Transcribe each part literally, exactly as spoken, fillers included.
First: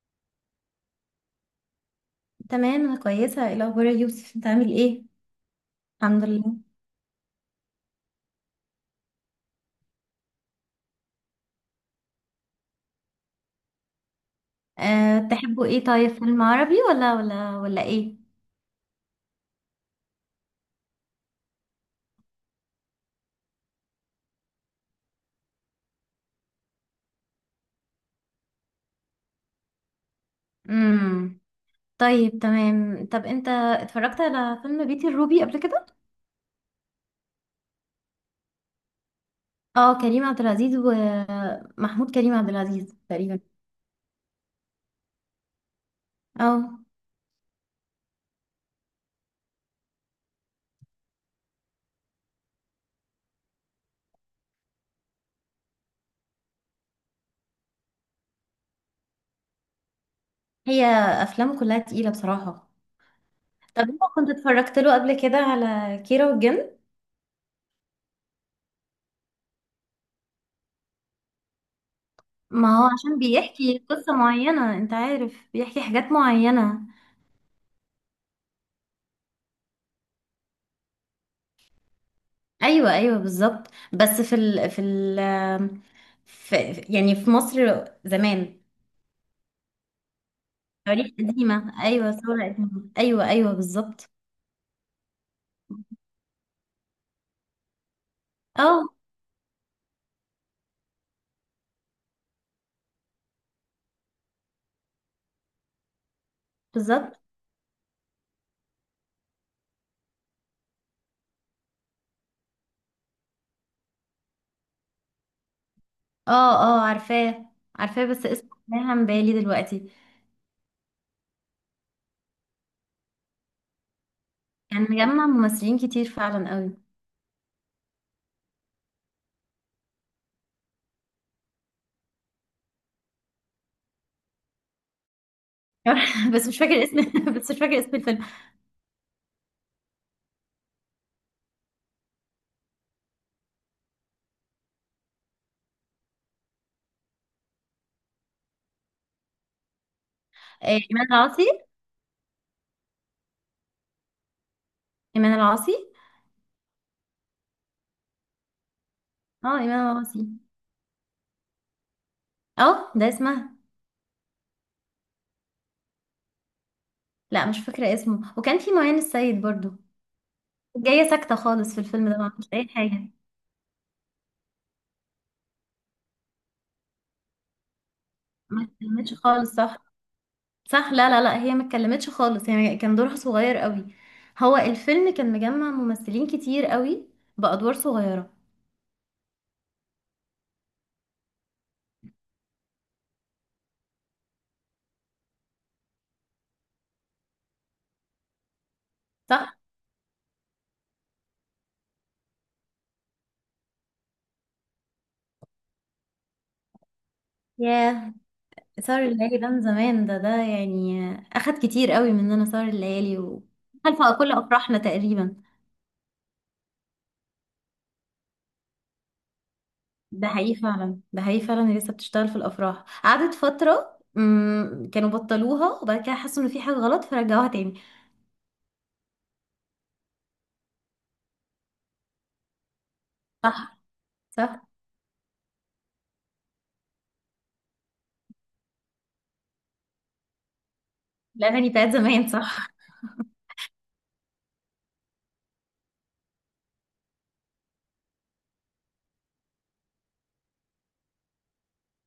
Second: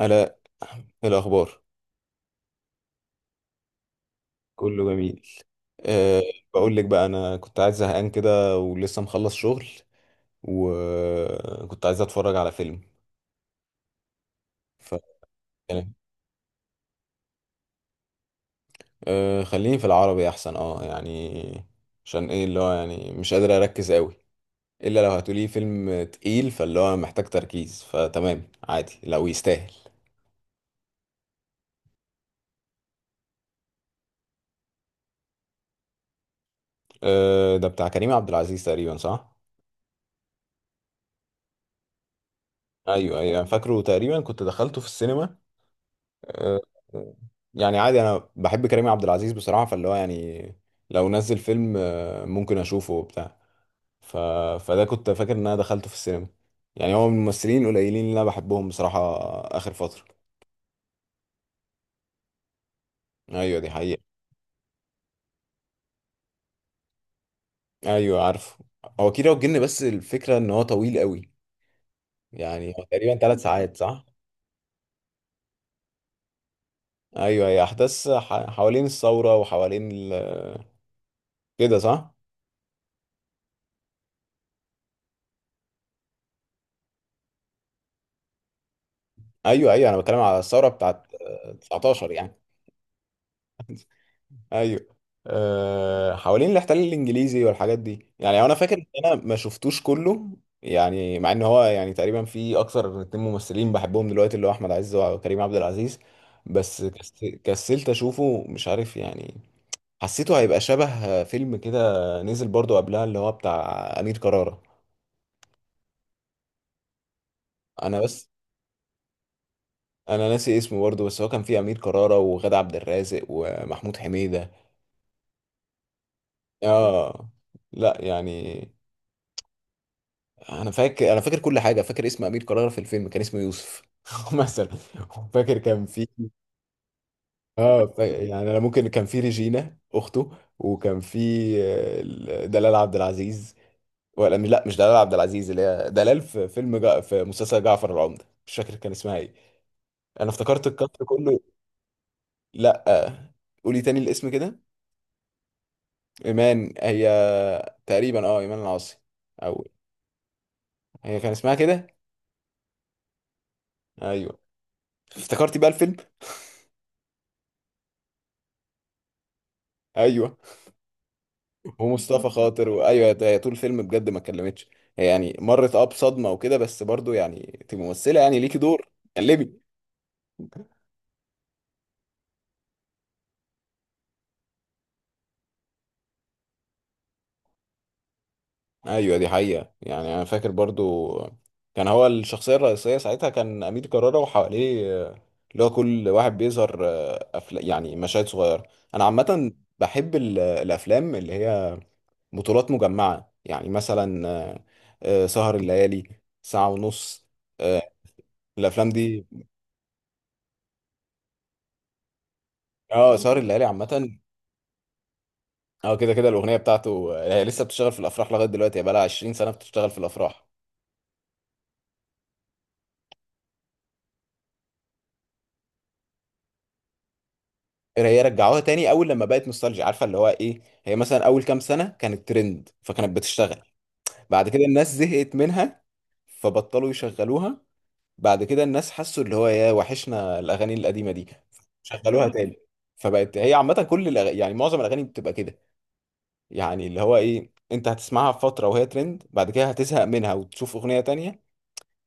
الاء. إيه الاخبار؟ تمام، انا كويسه. ايه الاخبار يا يوسف؟ انت عامل كله ايه؟ جميل. أه. الحمد لله. بقول لك بقى، انا كنت عايز زهقان كده ولسه مخلص شغل، وكنت عايز اتفرج على فيلم. ف أه تحبوا ايه؟ طيب، فيلم عربي ولا ولا ولا ايه؟ أه، خليني في العربي احسن، اه يعني عشان ايه اللي هو يعني مش قادر اركز قوي، الا لو هتقولي فيلم تقيل فاللي هو محتاج تركيز فتمام عادي لو يستاهل. امم طيب تمام. طب انت اتفرجت على فيلم بيتي الروبي قبل كده؟ أه، ده بتاع كريم عبد العزيز تقريبا، صح؟ اه، كريم عبد العزيز ومحمود كريم عبد العزيز ايوه ايوه تقريبا. أنا فاكره تقريبا كنت دخلته في السينما. آه، اه. آه، يعني عادي، انا بحب كريم عبد العزيز بصراحه، فاللي هو يعني لو نزل فيلم آه، ممكن اشوفه وبتاع. ف... فده كنت فاكر ان انا دخلته في السينما، يعني هو من الممثلين القليلين اللي انا بحبهم بصراحه اخر فتره. هي افلامه كلها تقيله بصراحه. ايوه، دي طب انت حقيقه. كنت اتفرجت له قبل كده على كيرة والجن؟ ايوه، عارفه هو كيرة والجن، بس الفكره ان هو طويل قوي، يعني ما هو هو تقريبا عشان ثلاث ساعات، بيحكي صح؟ قصه معينه، انت عارف، بيحكي حاجات معينه. ايوه، هي احداث ح... حوالين الثوره وحوالين ال... كده، صح. ايوه ايوه بالظبط. بس في ال في ال في يعني في مصر زمان. ايوه ايوه انا بتكلم على الثوره تاريخ بتاعت آه، قديمة، تسعة عشر ايوه، يعني. ثورة قديمة، ايوه ايوه، بالظبط. ايوه، أه، حوالين الاحتلال الانجليزي والحاجات دي، يعني انا فاكر ان اه، انا ما شفتوش كله، يعني مع ان هو يعني تقريبا في اكثر من اتنين ممثلين بحبهم دلوقتي، اللي هو احمد عز وكريم عبد العزيز. بس بالظبط. كس- كسلت اشوفه، مش عارف يعني. حسيته هيبقى شبه فيلم كده. نزل برضو قبلها اللي هو بتاع امير كرارة. اه اه، عارفاه انا عارفاه، بس بس، اسمه رايح عن بالي دلوقتي. انا ناسي اسمه برضو، بس هو كان فيه امير كرارة وغادة عبد الرازق ومحمود حميدة. كان مجمع ممثلين كتير فعلا قوي. اه. لا يعني، انا فاكر انا فاكر كل حاجه، فاكر اسم امير كرارة في الفيلم كان اسمه يوسف مثلا. فاكر كان في. بس مش فاكر اسم بس مش فاكر اه، اسم فا- الفيلم. يعني انا ممكن كان في ريجينا اخته، وكان في آه، ال- دلال عبد العزيز. ولا مش، لا مش دلال عبد العزيز، اللي هي دلال في فيلم جا... في مسلسل جعفر العمدة، مش فاكر كان اسمها ايه. انا افتكرت آه، الكاست ايمان كله. العاصي. لا، آه، قولي تاني الاسم كده. ايمان العاصي. ايمان، هي تقريبا، اه، ايمان العاصي، اه، او ايمان العاصي. هي كان اسمها كده. اه، ده اسمها. ايوه. افتكرتي بقى الفيلم؟ لا، مش فاكرة اسمه، وكان في معين السيد برضو. ايوه، جاية ساكتة خالص في الفيلم ده، ما ومصطفى عملتش خاطر، أي حاجة. وايوه هي طول الفيلم بجد ما اتكلمتش. هي يعني مرت، اه، بصدمه وكده، بس برضو يعني تبقى ممثله، يعني ليكي ما دور. اتكلمتش خالص، قلبي. صح. صح، لا لا لا، هي ما اتكلمتش خالص، هي كان دورها صغير قوي. هو الفيلم كان مجمع ممثلين كتير قوي بأدوار صغيرة. ايوه، دي حقيقه. يعني انا فاكر برضو كان هو الشخصيه الرئيسيه ساعتها كان امير كرارة، وحواليه آه، اللي هو كل واحد بيظهر، آه، أفلا يعني مشاهد صغيره. انا عامه صح. بحب ال- الافلام اللي هي بطولات مجمعه، يعني مثلا آه، آه، سهر الليالي، ساعه ونص. آه، ياه، الافلام سهر دي. الليالي ده من زمان. ده ده يعني أخد كتير قوي مننا، سهر اه، الليالي سهر و الليالي خلف عامه. كل أفراحنا تقريبا. اه كده كده، الاغنيه بتاعته هي لسه بتشتغل في الافراح لغايه دلوقتي، هي بقالها عشرين سنه بتشتغل في ده الافراح. حقيقي فعلا، ده حقيقي فعلا، هي لسه بتشتغل في الأفراح. قعدت فترة مم، كانوا بطلوها، وبعد كده حسوا إن في حاجة غلط فرجعوها تاني. إيه، هي رجعوها تاني اول لما بقت نوستالجيا، عارفه اللي هو ايه، هي مثلا اول كام سنه كانت ترند فكانت بتشتغل. صح بعد كده صح. الناس زهقت منها، فبطلوا يشغلوها. بعد كده الناس حسوا اللي هو يا وحشنا الاغاني القديمه دي، الأغاني بتاعت شغلوها زمان، تاني. صح. فبقت هي عامه كل الأغ... يعني معظم الاغاني بتبقى كده. يعني اللي هو ايه، انت هتسمعها في فتره وهي ترند، بعد كده هتزهق منها وتشوف اغنيه تانية.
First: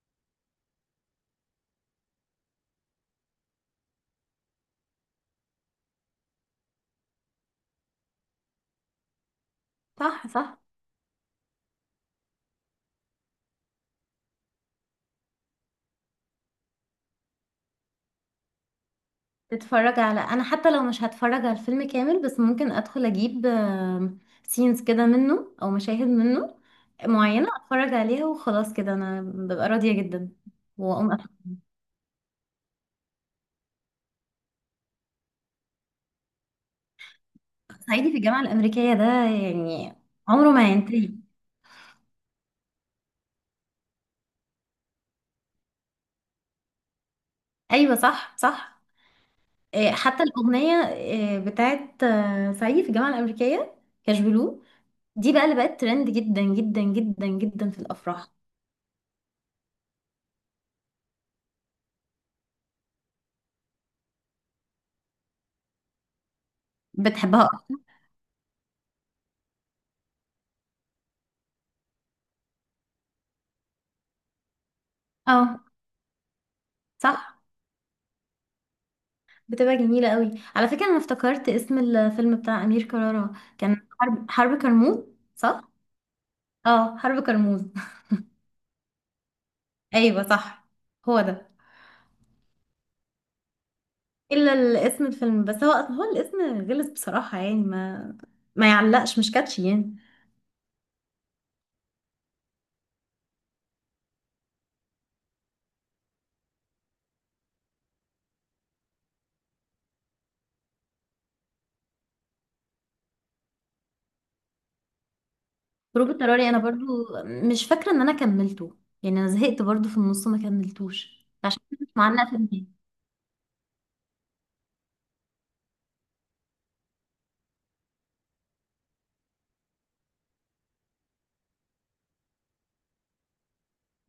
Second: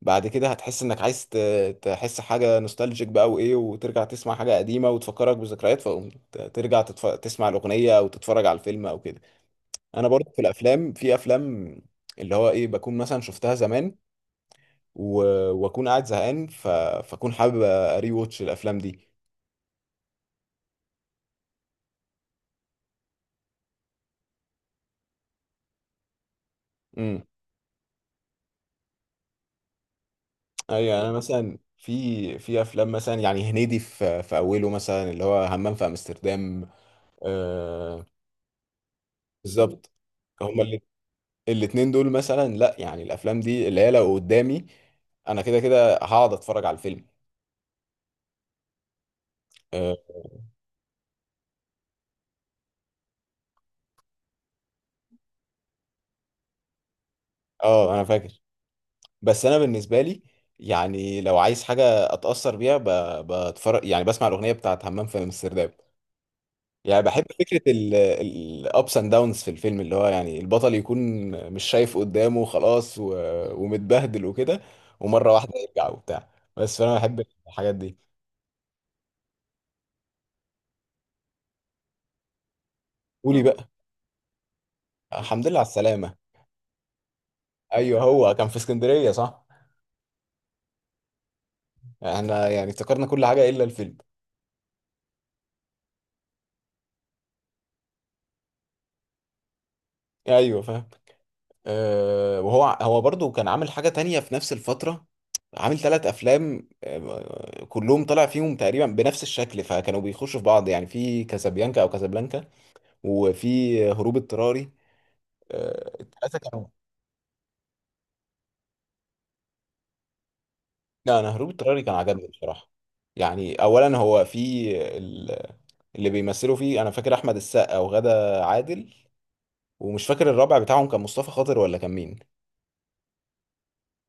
بعد كده هتحس انك عايز ت- تحس حاجه نوستالجيك بقى، وايه وترجع تسمع حاجه قديمه وتفكرك بذكريات، فقوم ت- ترجع تتف... تسمع الاغنيه او تتفرج على الفيلم او كده. انا صح برضه في صح. الافلام، في افلام اللي هو ايه بكون مثلا شفتها زمان و... واكون قاعد زهقان، ف... فاكون حابب اري واتش الافلام دي. تتفرج على انا حتى لو مش هتفرج على الفيلم كامل، بس ممكن ادخل اجيب سينز كده منه، او مشاهد منه امم. معينة، اتفرج عليها وخلاص كده انا ببقى راضية جدا. ايوه انا واقوم أتفرج. مثلا في في افلام مثلا، يعني هنيدي في في اوله مثلا اللي هو همام في امستردام. آه... صعيدي في الجامعة الامريكية ده بالظبط. يعني عمره ما هما هينتهي. الاتنين دول مثلا، لا يعني الافلام دي اللي هي لو قدامي انا كده كده هقعد اتفرج على الفيلم. ايوه صح صح. إيه، اه. حتى الاغنية إيه، بتاعت آه، صعيدي في الجامعة الامريكية، كاش بلو، دي بقى اللي بقت ترند جدا جدا جدا جدا في آه، انا الافراح. فاكر. بس انا بالنسبه لي يعني لو عايز حاجه اتاثر بيها، ب- بتفرج يعني بسمع الاغنيه بتاعت همام في امستردام. يعني بحب بتحبها فكره أكتر؟ الابس اند داونز في الفيلم، اللي هو يعني البطل يكون مش شايف قدامه خلاص و... ومتبهدل وكده، ومره واحده اه، يرجع وبتاع. بس فانا بحب صح. الحاجات دي. بتبقى جميلة قوي. على فكرة، انا افتكرت اسم الفيلم بتاع امير كرارة. قولي بقى. كان حرب حرب كرموز. الحمد لله على صح. السلامه. اه، حرب كرموز. ايوه، هو كان في اسكندريه، صح؟ ايوه صح، هو ده. احنا يعني افتكرنا كل حاجة إلا الفيلم. الا ال- اسم الفيلم بس. هو هو الاسم غلس بصراحة. يعني ما ما يعلقش، مش كاتشي يعني. أيوه فاهم. أه، وهو هو برضو كان عامل حاجة تانية في نفس الفترة، عامل ثلاث أفلام آه، كلهم طلع فيهم تقريبا بنفس الشكل فكانوا بيخشوا في بعض، يعني في كازابيانكا أو كازابلانكا، وفي هروب اضطراري. أه، هروب الثلاثة اضطراري انا كانوا. برضو مش فاكرة ان انا كملته. يعني انا زهقت برضو في النص، ما لا، كملتوش، أنا هروب عشان كده اضطراري مش كان عجبني معلقة في دماغي. بصراحة. يعني أولا هو في ال- اللي بيمثلوا فيه أنا فاكر أحمد السقا وغادة عادل، ومش فاكر الرابع بتاعهم كان مصطفى خاطر ولا كان مين.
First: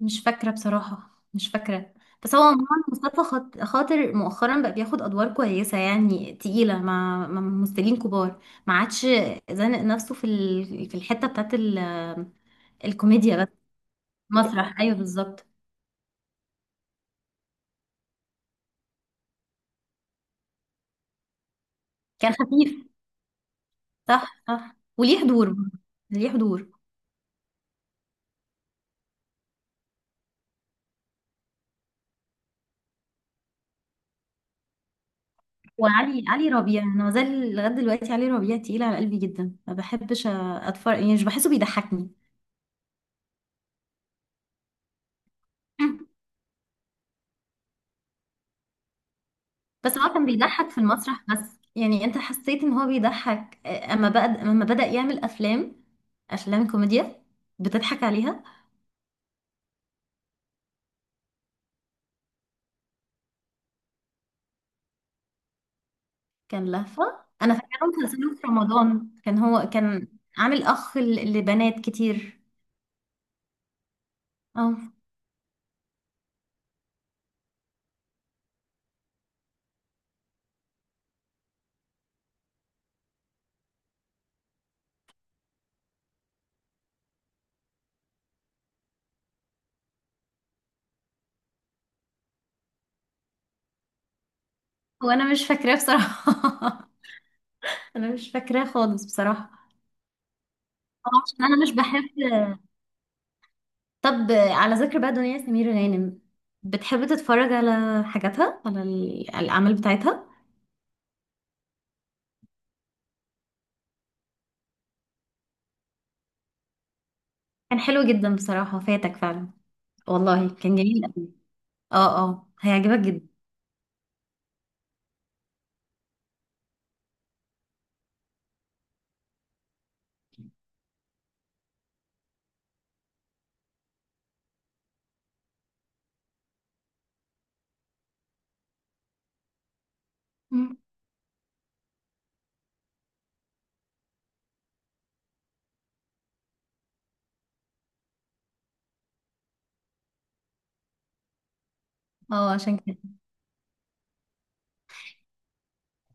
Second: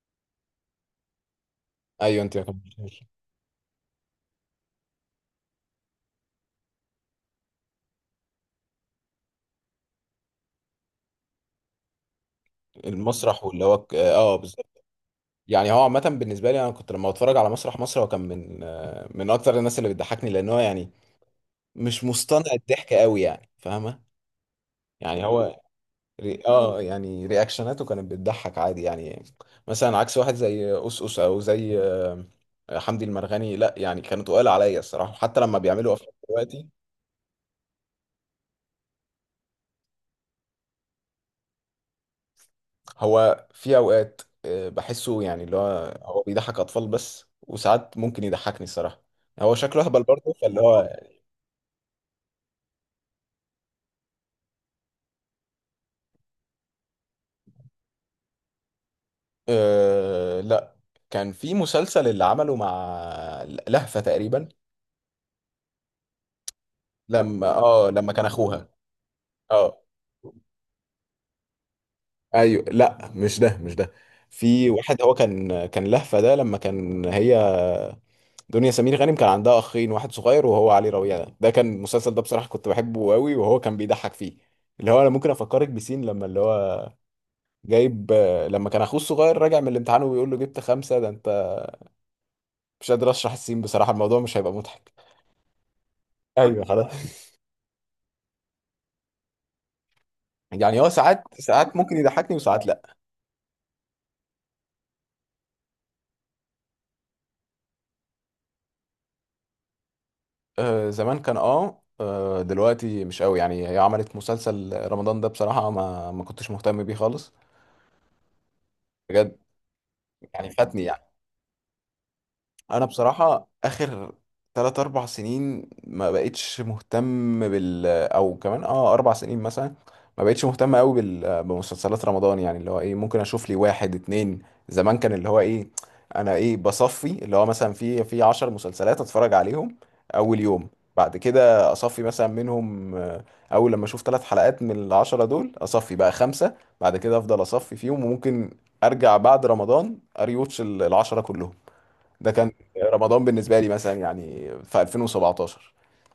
مش فاكرة بصراحة، مش فاكرة. أيوه، بس أنت ما هو عموما كملتهاش. مصطفى خاط- خاطر مؤخرا بقى بياخد أدوار كويسة، يعني تقيلة، مع مع ممثلين كبار. ما عادش زانق نفسه في ال- في الحتة بتاعت ال- المسرح الكوميديا بس. واللي هو ك- اه آه، بالظبط. مسرح، أيوه، بالظبط. يعني هو عامة بالنسبة لي انا كنت لما بتفرج على مسرح مصر هو كان من آه، من اكتر الناس اللي بتضحكني، لان هو يعني مش كان مصطنع خفيف. الضحك قوي، يعني فاهمة. صح صح، وليه يعني حضور هو برضه. ليه ري... حضور. اه يعني رياكشناته كانت بتضحك عادي يعني، مثلا عكس واحد زي أوس أوس، او زي آه، حمدي المرغني، لا يعني كانوا تقال عليا الصراحة حتى لما بيعملوا افلام وعلي علي دلوقتي. ربيع، أنا مازال لغاية دلوقتي علي ربيع تقيل على قلبي جدا، ما بحبش أتفرج، يعني مش بحسه بيضحكني. هو في اوقات آه، بحسه يعني اللي هو هو بيضحك اطفال بس، وساعات ممكن يضحكني الصراحة. هو شكله بس اهبل هو كان برضه فاللي بيضحك في هو. المسرح بس. يعني انت حسيت ان هو بيضحك، آه، اما بقى اما بدأ يعمل افلام، افلام كوميديا بتضحك عليها. أه لا، كان في مسلسل اللي عمله مع لهفة تقريبا. كان لهفة. لما انا فاكره اه لما كان مسلسله في اخوها. رمضان، كان هو اه كان عامل اخ ل- لبنات كتير. ايوه، لا مش ده، مش ده في اه. واحد، هو كان كان لهفة ده لما كان هي دنيا سمير غانم كان عندها اخين، واحد صغير وهو علي ربيع. ده ده كان المسلسل ده بصراحة كنت بحبه قوي، وهو كان بيضحك فيه. اللي هو انا ممكن افكرك بسين لما اللي هو جايب، لما كان اخوه الصغير راجع من الامتحان وبيقول له جبت خمسة ده انت. مش قادر اشرح السين بصراحة، الموضوع مش هيبقى مضحك. هو انا مش فاكراه ايوه بصراحة. خلاص. انا مش فاكراه خالص بصراحة. يعني هو اه، ساعات عشان انا مش ساعات ممكن بحب. يضحكني وساعات لا. طب آه، على ذكر بقى دنيا سمير غانم، بتحب تتفرج على حاجاتها، على ال- الأعمال بتاعتها؟ آه زمان كان اه، آه، دلوقتي مش قوي. يعني هي عملت مسلسل رمضان ده بصراحة ما ما كنتش مهتم بيه خالص. كان حلو جدا بصراحة، فاتك بجد. فعلا. والله يعني كان فاتني يعني. جميل قوي. اه اه، انا هيعجبك جدا. بصراحه اخر ثلاثة اربعة سنين ما بقتش مهتم بال، او كمان اه اربع سنين مثلا ما بقتش مهتم قوي بال... بمسلسلات رمضان. يعني اللي هو ايه ممكن اشوف لي واحد اتنين. زمان كان اللي هو ايه، انا ايه بصفي اللي هو مثلا في في عشر مسلسلات اتفرج عليهم اول يوم. مم. بعد كده اصفي مثلا منهم آه، اول لما اشوف ثلاث حلقات من العشرة دول اصفي بقى خمسة. بعد كده افضل اصفي فيهم، وممكن ارجع بعد رمضان اريوتش ال- العشرة كلهم. ده اه، كان عشان كده رمضان بالنسبه لي مثلا، يعني في الفين وسبعتاشر.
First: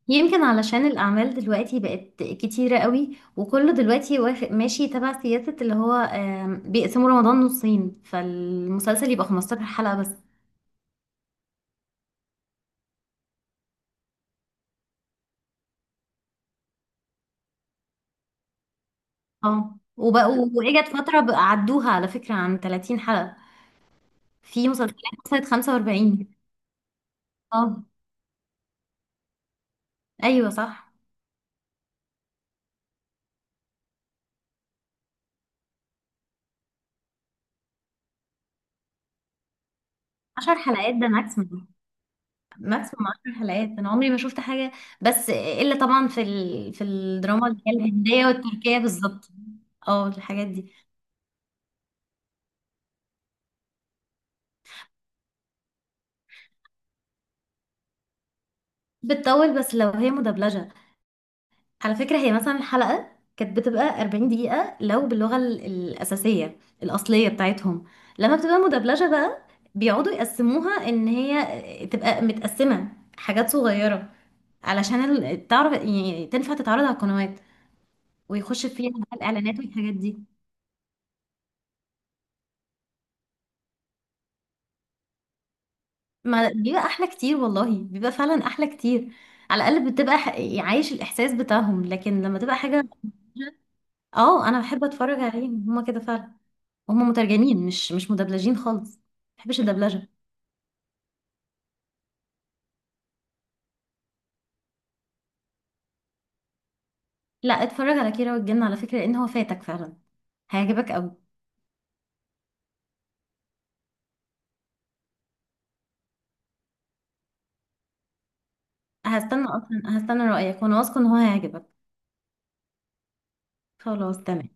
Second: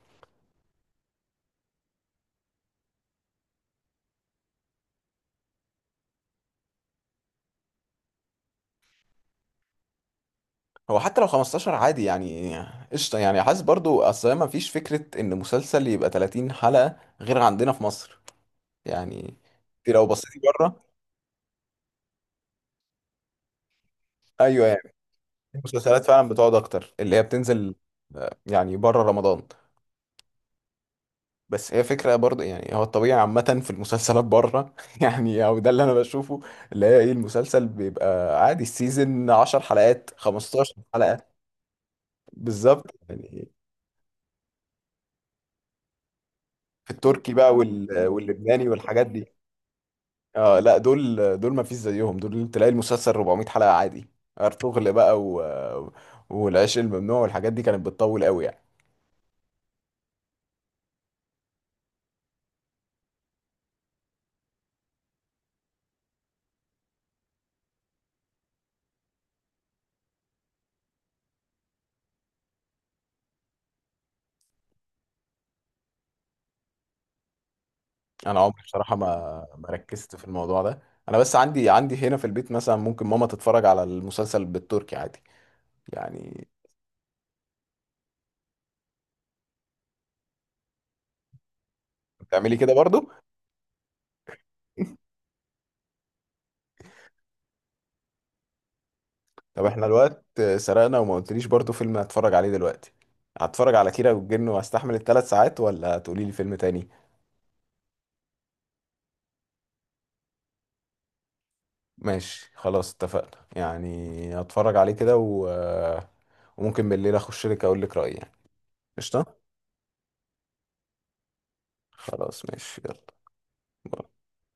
يمكن علشان الأعمال دلوقتي بقت كتيرة قوي، وكله دلوقتي واخد ماشي تبع سياسة اللي هو، آم، بيقسموا رمضان نصين، فالمسلسل يبقى خمستاشر حلقة بس. هو حتى لو خمستاشر عادي يعني، قشطه يعني، حاسس برضو اصل ما فيش فكره ان مسلسل يبقى تلاتين حلقه غير عندنا في مصر يعني. اه، انت لو بصيتي وبقوا وإجت بره. فترة بقى عدوها على فكرة عن ثلاثين حلقة. ايوه في يعني، مسلسلات وصلت في مسلسلات فعلا خمسة وأربعين. بتقعد اكتر اللي هي بتنزل اه، آه، يعني بره رمضان. أيوة صح. بس هي فكره برضو، يعني هو الطبيعي عامه في المسلسلات بره يعني، او ده اللي انا بشوفه، اللي هي ايه المسلسل بيبقى عادي السيزون عشر حلقات عشرة خمسة عشر حلقات ده حلقه. ماكسيمم. بالظبط ماكسيموم عشرة يعني. حلقات، انا عمري ما شفت حاجه، بس الا طبعا في ال... في في التركي الدراما بقى اللي هي وال... الهنديه واللبناني والتركيه. والحاجات دي. بالظبط. اه، الحاجات اه دي لا، دول دول ما فيش زيهم، دول تلاقي المسلسل اربعمائة حلقة عادي. ارطغرل بقى و... والعشق الممنوع والحاجات دي كانت بتطول قوي يعني. بتطول، بس لو هي مدبلجه. على فكره هي مثلا الحلقه كانت بتبقى أربعين دقيقه لو باللغه ال- الاساسيه الاصليه بتاعتهم. لما بتبقى مدبلجه بقى، بيقعدوا يقسموها ان هي تبقى متقسمه حاجات صغيره، علشان ال- تعرف يعني، تنفع تتعرض على القنوات، انا عمري ويخش فيها بصراحة بقى ما الاعلانات ما والحاجات ركزت دي. في الموضوع ده. انا بس عندي، عندي هنا في البيت مثلا ممكن ماما تتفرج على المسلسل بالتركي عادي يعني. ما بيبقى احلى كتير، والله بيبقى فعلا احلى كتير. على الاقل بتبقى ح... عايش الاحساس بتاعهم، لكن لما تبقى بتعملي كده حاجه برضو. اه انا بحب اتفرج عليهم هما كده فعلا. هما مترجمين، مش مش مدبلجين خالص، ما بحبش طب احنا الدبلجه. الوقت سرقنا وما قلتليش برضو فيلم هتفرج عليه دلوقتي. هتفرج على كيرة والجن واستحمل الثلاث ساعات ولا تقولي لي فيلم تاني. لا، اتفرج على كيرة والجن على فكره، لان هو فاتك فعلا، هيعجبك قوي. ماشي خلاص اتفقنا، يعني هتفرج عليه كده و... وممكن بالليل اخش لك اقول لك رأيي يعني. قشطة. هستنى، اصلا هستنى رايك، وانا واثقه ان هو هيعجبك. خلاص ماشي يلا. باي. خلاص تمام.